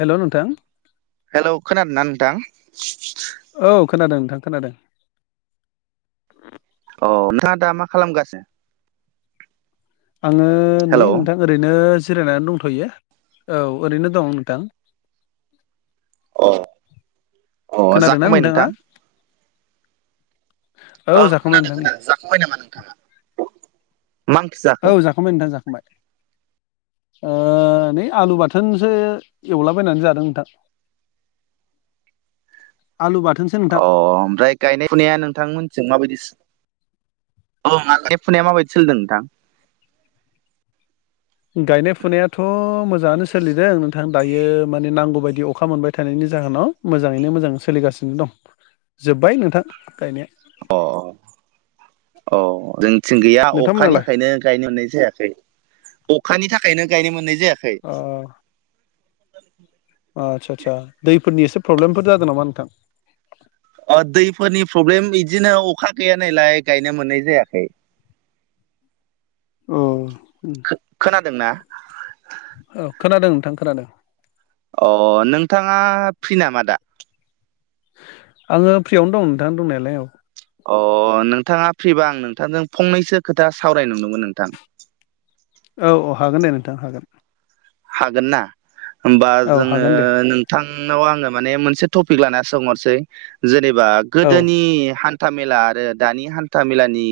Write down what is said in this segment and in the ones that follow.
हेल' नोंथां। हेलौ खोनादों ना नोंथां? औ खोनादों नोंथां खोनादों औ नोंथाङा दा मा खालामगासिनो आङो नै हेलौ नोंथां ओरैनो जिरायनानै दंथ'यो औ ओरैनो दं नोंथां अ-अ खोनादोंना जाखांबाय नोंथाङा नोंथां औ जाखांबाय खोनादों नोंथां नै खोनादों जाखांबाय नामा नोंथाङा मा ओंख्रि औ जाखो जाखांबाय नोंथां जाखांबाय ओ नै आलु बाथोनसो एवलाबायनानै जादों नोंथां [inaudible] आलु बाथोन अ ओमफ्राय गायनाय फुनाया नोंथां मोनथिजों माबायदि औ गायनाय फुनाया माबायदि सोललिदों नोंथां गायनाय फुनायाथ' मोजाङानो सोलिदों नोंथां दायो माने नांगौबायायदि अखा मोनबाय थानायनि जाहोनाव मोजाङैनो मोजां सोलिगासिनो दं जोब्बाय नोंथां गायनाया अ अ जोंथिं गैया अखानि नोंथांमोनालाय थाखायनो गायनो मोननाय जायाखै अखानि थाखायनो गायनो मोननाय जायाखै अ आचचसा आदसा दैफोरनि एसे प्रब्लेमफोर जादों नामा नोंथां अ दैफोरनि प्रब्लेम बिदिनो अखा गैय नालाय गायनो मोननाय जायाखै अ खोनादोंना औ खोनादों नोंथां खोनादों। अ नोंथाङा फ्रि नामा दा आङो फ्रियावनो दं नोंथां दंनायालाय औ अ नोंथाङा फ्रिबा आं नोंथांजों फंनैसो खोथा सावराय नुदोंमोन नोंथां औ औ हागोन दे नोंथां हागोन हागोन ना होमबा औ हागोन दे जोङो नाव आङो माने मोनसे टपिक लाना सोंहरसै जेनेबा औ गोदोनि हान्था मेला आरो दानि हान्था मेलानि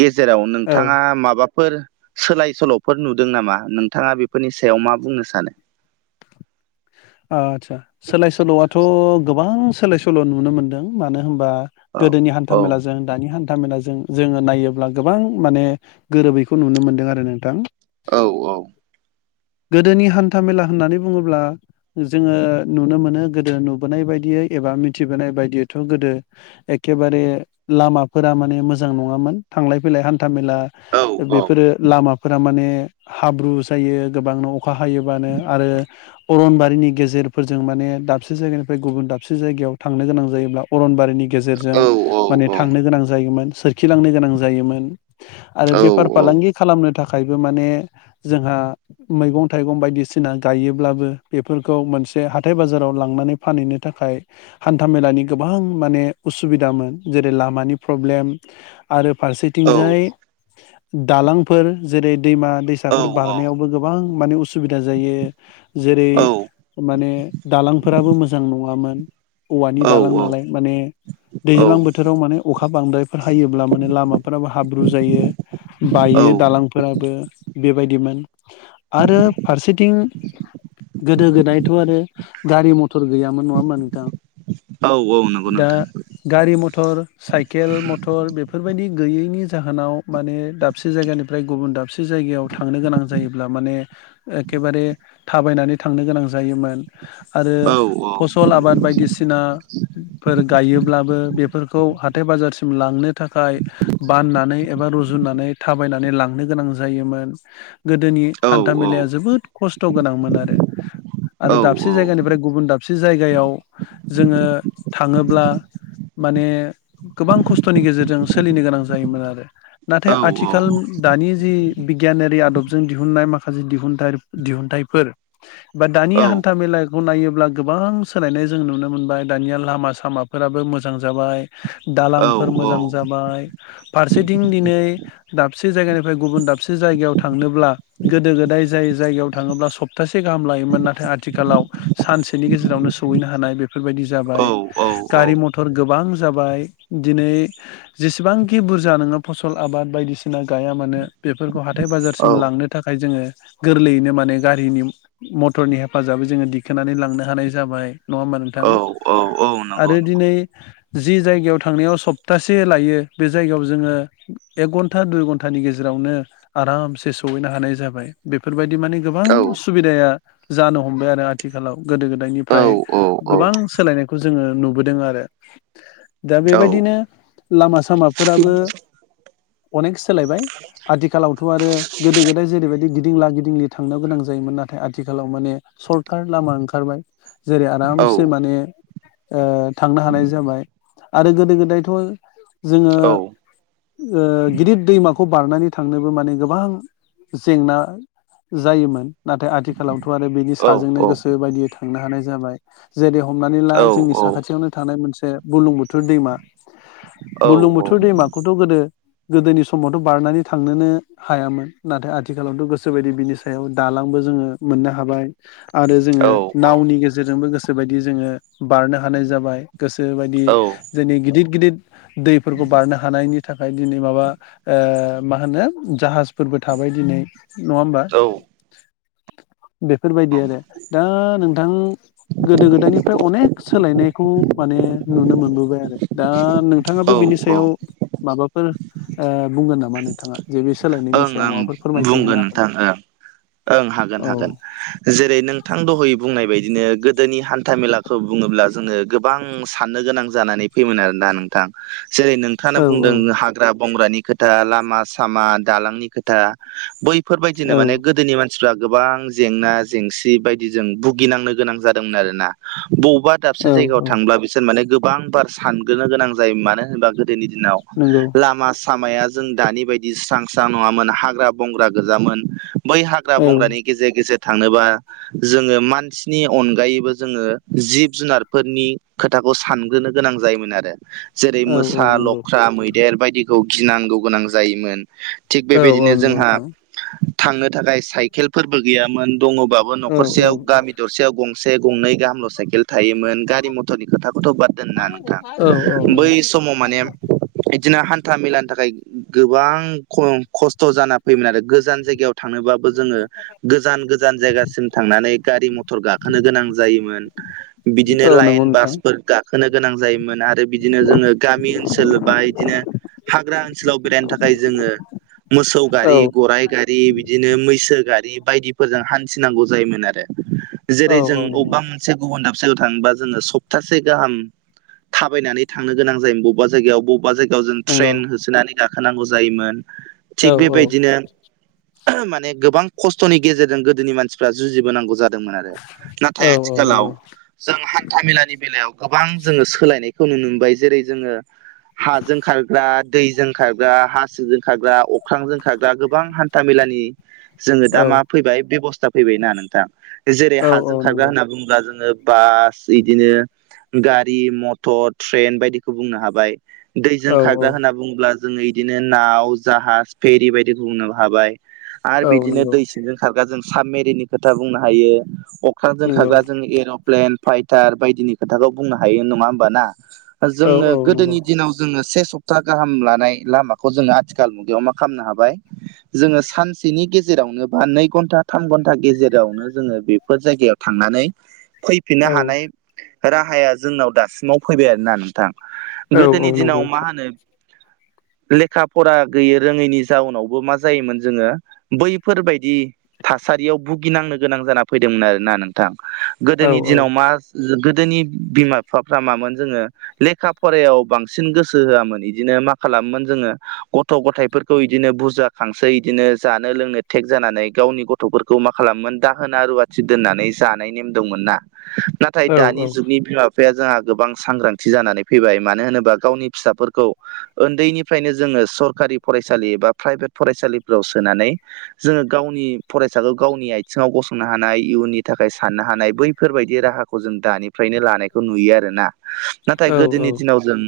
गेजेराव औ नोंथाङा माबाफोर सोलाय सोल'फोर नुदों नामा नोंथाङा बेफोरनि सायाव मा बुंनो सानो आदसा सोलाय सोल'आथ' गोबां सोलाय सोल' नुनो मोनदों मानो होनबा औ गोदोनि औ हान्था मेला ज जों दानि हान्था मेलाजों जोङो नायोब्ला गोबां माने गोरोबैखौ नुनो मोनदों आरो नोंथां औ औ गोदोनि हान्था मेला होननानै बुङोब्ला जोङो नुनो मोनो गोदो नुबोनाय बायदियै एबा मिथिबोनाय बायदियैथ' गोदो एखेबारे लामाफोरा माने मोजां नङामोन थांलाय फैलाय हान्था मेला औ बेफोरो लामा फोर माने हाब्रु जायो गोबांनो अखा हायोबानो आरो अरनबारिनि गेजेरफोरजों माने दाबसे जायगानिफ्राय गुबुन दाबसे जायगायाव थांनो गोनां जायोब्ला अरनबारि नि गेजेरजों औ औ माने थांनो गोनां जायोमोन सोरखिलांनो गोनां जायोमोन आरो औ बेफार फालांगि खालामनो थाखायबो माने जोंहा मैगं थाइगं बायदिसिना गायोब्लाबो बेफोरखौ मोनसे हाथाय बाजाराव लांनानै फानहैनो थाखाय हान्था मेलानि गोबां माने उसुबिदामोन जेरै लामानि प्रब्लेम आरो फारसेथिंजाय दालांफोर जेरै दैमा दैसाफोर औ बारनायाव गोबां माने उसुबिदा जायो जेरै माने दालांफोराबो मोजां नङामोन औवानि औ दालां नालाय माने दैज्लां बोथोराव माने अखा बांद्रायफोर हायोब्ला माने लामाफ्राबो हाब्रु जायो औ बायो दालांफोराबो बेबायदिमोन आरो फारसेथिं गोदो गोदायथ' आरो गारि मथर मटर गैयामोन नङा होमा नोंथां औ नंगौ नोंथां दा गारि मथर साइकेल मटर बेफोरबायदि गैयैनि जाहोनाव माने दाबसे जायगानिफ्राय ओमफ्राय गुबुन दाबसे जायगायाव थांनो गोनां जायोब्ला माने एखेबारे थाबायनानै थांनो गोनां जायोमोन आरो औ ओं फसल आबाद बायदिसिना फोर गायोब्लाबो बेफोरखौ हाथाय बाजारसिम लांनो थाखाय बाननानै एबा रुजुनानै थाबायनानै लांनो गोनां जायोमोन गोदोनि हान्था मेलाया जोबोद खस्थ' गोनांमोन आरो आरो दाबसे जायगानि बेनिफ्राय गुबुन दाबसे जायगायाव जोङो थाङोब्ला माने गोबां खस्थ'नि गेजेरजों सोलिनो गोनां जायोमोन आरो नाथाय आथिखाल दानि जि बिगियानारि आदबजों दिहुननाय माखासे दिहुनथ दिहुनथाइफोर बा दानि हान्था मेला खौ नायोब्ला गोबां सोलायनाय जों नुनो मोनबाय दानिया लामा सामाफोराबो मोजां जाबाय दालांफोर मोजां जाबाय फारसेथिं दिनै दाबसे जायगानिफ्राय गुबुन दाबसे जायगायाव थांनोब्ला गोदो गोदाय जाय जायगायाव थाङोब्ला सब सप्ासे गाहाम लायोमोन नाथाय आथिखालाव सानसेनि गेजेरावनो सौहैनो हानाय बे बेफोरबायदि जाबाय गारि मथर गोबां जाबाय दिनै जेसेबांखि बुरजा नोङो फसल आबाद बायदिसिना गाया मानो। बेफोरखौ हाथाय बाजारसिम लांनो थाखाय जोङो गोरलैयैनो माने गाह गारिनि मथरनि हेफाजाबै जोङो दिखोनानै लांनो हानाय जाबाय नङा होमबा नोंथां? आरो दिनै जि जायगायाव थांनायाव सप्तासे लायो बे जायगायाव जोङो एक घन्टा दुइ घन्टानि गेजेरावनो आरामसे सहैनो हानाय जाबाय बेफोरबायदि माने गोबां सुबिदाया जानो हमबाय आरो आथिखालाव गोदो गोदायनिफ्राय गोबां सोलायनायखौ जोङो नुबोदों आरो दा बेबायदिनो लामा सामाफोराबो अनेक सोलायबाय आथिखालावथ' आरो गोदो गोदाय जेरैबायदि गिदिंला गिदिंलि थांनो गोनां जायो जायोमोन नाथाय आथिखालाव माने सरखार लामा ओंखारबाय जेरै आरामसे माने थांनो हानाय जाबाय आरो गोदो गोदायथ' जोङो गिदिर दैमाखौ बारनानै थांनोबो माने गोबां जेंना जायोमोन नाथाय आथिखालावथ' आरो बिनि साजोंनो ओं गोसो बायदियै थांनो हानाय जाबाय। जेरै हमनानै ला जोंनि साखाथियावनो थानाय मोनसे गुलुं बुथोर दैमा बुलुं बोथुर दैमाखौथ' गोदो गोदोनि समावथ बारनानै थांनोनो हायामोन नाथाय आथिखालावथ गोसोबायदि बिनि सायाव दालां बो जोङो मोननो हाबाय आरो जोङो नावनि गेजेरजोंबो गोसोबायदि जोङो बारनो हानाय जाबाय गोसोबायदि जोंनि गिदिर गिदिर दैफोरखौ बारनो हानायनि थाखाय दिनै माबा मा होनो जाहाजफोरबो थाबाय दिनै नङा होमबा बेफोरबायदि आरो दा नोंथां गोदो गोदायनिफ्राय अनेक सोलायनायखौ माने नुनो मोनबोबाय आरो दा नोंथाङाबो बिनि माबाफोर बुंगोन नामा नोंथाङा जे बे सोलायनायनि ओं सायाव ओं माबाफोर फोरमायथि होनो बुंगोन हागोन नोंथां ना ओं ओं हागोन औ हागोन जेरै नोंथां दहयै बुंनाय बायदिनो गोदोनि हान्था मेलाखौ बुङोब्ला जोङो गोबां साननो गोनां जानानै फैयोमोन आरोना नों जेरै नोंथाङा औ बुंदों औ हाग्रा बंग्रानि खोथा लामा सामा दालांनि खोथा बैफोरबायदिनो औ माने गोदोनि मानसि मानसिफ्रा गोबां जेंना जेंसि बायदिजों भुगिनांनो गोनां जादोंमोन आरोना बबेबा दाबसे औ जायगायाव औ थांब्ला बिसोर माने गोबां बार सानग्रो गोनां जायो मानो होनबा गोदोनि दिनाव नंगौ लामा सामाया जों दानि बायदि स्रां स्रां नङामोन हाग्रा बंग्रा गोजामोन बै हाग्रा औ बंग्रानि गेजेर गेजेर थांनोबा जोङो मानसिनि अनगायैबो जोङो जिब जुनारफोरनि खोथाखौ सानग्रोनो गोनां जायोमोन आरो जेरै औ मोसा औ नंगौ लख्रा मैदेर बायदिखौ गिनांगौ गोनां जायोमोन थिग औ बेबायदिनो नंगौ जोंहा नोंथां थांनो थाखाय साइकेलफोरबो गैयामोन दङबाबो औ नखरसेयाव औ गामि दरसेयाव गंसे गंनै गाहामल साइकेल थायोमोन गारि मथरनि खोथाखौथ बाद दोनना औ नोंथां बै नंगौ समाव माने बिदिनो हान्था मेलानि थाखाय गोबां ख खस्थ खस्थ जाना फैोमोन आरो गोजान जायगायाव थांनोबाबो जोङो गोजान गोजान जायगासिम थांनानै गारि मथर गाखोनो गोनां जायोमोन। बिदिनो औ नंगौ लाइन नोंथां बासफोर गाख होनो गोनां जायोमोन आरो बिदिनो जोङो गामि ओनसोल बा बिबदिनो हाग्रा ओनसोलाव बेरायनो थाखाय जोङो मोसौ औ गारि गराइ गारि बिदिनो मैसो गारि बायदिफोरजों हान थिनांगौ जायोमोन आरो औ जेरै जों औ नंगौ अबेबा मोन से गुबुन दाबसेयाव थांबा जोङो सप्तासे गाहाम थाबायनानै थांनो गोनां जायोम बबेबा जायगायाव बबा अबेबा जायगायाव जों नंगौ ट्रेन होसोनानै गाखोनांगौ जायोमोन थिग औ औ बेबायदिनो माने गोबां खस्थनि गेजेरजों गोदोनि मानसिफ्रा जुजिबोनांगौ जादों मोन आरो नाथाय औ औ आथिखालाव नंगौ जों हान्था मेलानि बेलायाव गोबां जोङो सोलायनायखौ नुनो मोनबाय जेरै जोङो हाजों खारग्रा दैजों खारग्रा हासोजों खाग्रा अख्रांजों खाग्रा गोबां हान्था मेलानि जोङो दा औ मा फैबाय बेबस्था फैबायनाा नोंथां जेरै औ हाजों औ खारग्रा नंगौ होनना बुङोब्ला जोङो बास बिदिनो गारि मटर ट्रेन बायदिखौ बुंनो हाबाय औ दैजों खारगा होनना बुङोब्ला जोङो इदिनो नाव जाहाज फेरि बायदि बुंनो हाबाय आरो औ बिदिनो नंगौ दै जों खारगा जों साबमेरिनि खोथा बुंनो हायो अख्रांजों नंगौ खारगा जों एरप्लेन फाइटार बायदिनि खोथाखौ बुंनो हायो नङा होमब ना औ जोङो औ नंगौ गोदोनि दिनाव जोङो से सप्ता गाहाम लानाय लामाखौ जोङो आथिखाल मुगायाव मा खालामनो हाबाय जोङो सानसेनि गेजेरावनो बा नै घन्टा थाम घन्टा गेजेरावनो जोङो बेफोर जायगायाव थांनानै फैफिननो औ हानाय राहाया जोंनाव दासिमाव फैबाय आरोना नोंथां औ औ गोदोनि नंगौ दिनाव मा नोंथां होनो लेखा फरा गैयै रोङैनि जाउनावबो मा जायोमोन जोङो बैफोरबायदि थासारियाव भुगिनांनो गोनां जाना फैदोंमोन आरोोना नोंथां औ गोदोनि औ दिनाव मा गोदोनि बिमा बिफाफ्रा मामोन जोङो लेखा फरायायाव बांसिन गोसो होआमोन बिदिनो मा खालामोमोन जोङो गथ' गथायाइफोरखौ इदिनो बुरजाखांसै इदिनो जानो लोंनो थटेक जानानै गावनि गथ गथ'फोरखौ मा खालामोन दाहोना रुवाथि दोननानै जानाय नेम दंमोन ना नाथाय औ दानि जुगनि बिाब बिफाया जोंहा गोबां सांग्रांथि जानानै फैबाय मानो होनोबा गावनि फिसाफोरखौ उन्दैनिफ्रायनो जोङो सरखारि फरायसालि एा प्राइभेट फरायसालिफोराव सोनानै जोङो गावनि फरायसाखौ गावनि आथिङाव गसंनो हानाय इयुननि थाखाय साननो हानाय बैफोरबायदि राहा खौ जों दानिफ्रायनो लानायखौ नुयो आर ना नाथाय औ गोदोनि दिनाव जों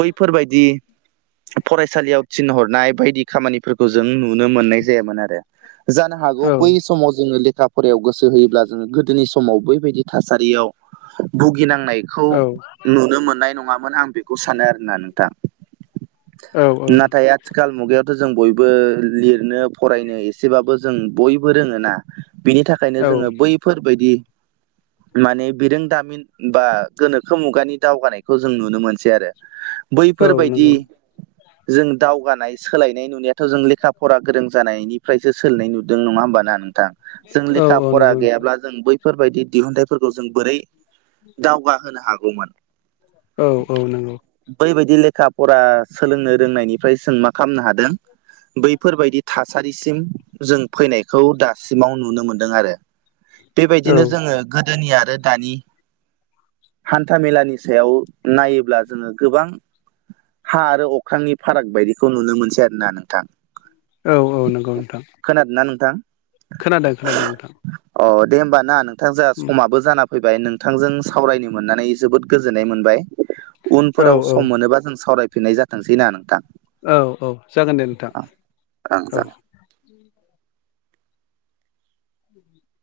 बैफोरबायदि फरायसालियाव थिनहरनाय बायदि खामानिफोरखौ जों नुनो मोननाय जायामोन आरो जानो हागौ बै समाव जोङो लेखा फरायायाव गोसो होयोब्ला जोङो गोदोनि समाव बैबायदि थासारियाव भुगिनांनायखौ नुनो मोननाय नङामोन आं बेखौ सानो आरोना नोंथां औ नाथाय आथिखाल मुगायावथ' जों बयबो लिरनो फरायनो एसेबाबो जों बयबो रोङोना बिनि थाखायनो जोङो बैफोरबायदि माने बिरोंदामिन बा गोनोखो मुगानि दावगानायखौ जों नुनो मोनसै आरो औ बैफोरबायाददि नंगौ जों दावगानाय सोलायनाय नुनायाथ' जों लेखा फरा गोरों जानायनिफ्रायसो सोलायनाय नुदों नङा होमबाना नोंथां जों औ लेखा औ फरा नंगौ नोंथां गैयाब्ला जों बैफोरबायदि दिहुनथाइ फोरखौ जों बोरै दावगाहोनो हागौमोन औ औ नंगौ बैबायदि लेखा फरा सोलोंनो रोंनायनिफ्राय जों मा खालामनो हादों बैफोरबायाददि थासारिसिम जों फैनायखौ दासिमाव नुनो मोनदों आरो औ बेबायदिनो जोङो गोदोनि आरो दानि हान्था मेलानि सायाव नायोब्ला जोङो गोबां हा आरो अख्रांनि फाराग बायदिखौ नुनो मोनसै आरो ना नोंथां औ औ नंगौ नोंथां खोनादोंना नोंथां खोनादों खोनादों नोंथां अ दे होमबा ना नोंथां जहा समाबो जाना फैबाय नोंथांजों सावरायनो मोननानै जोबोद गोजोननाय मोनबाय औ उनफोराव औ सम मोनोबा जों सावरायफिननाय जाथोंसै ना नोंथां औ औ जागोन दे नोंथां ओं जागोन औ [inaudible]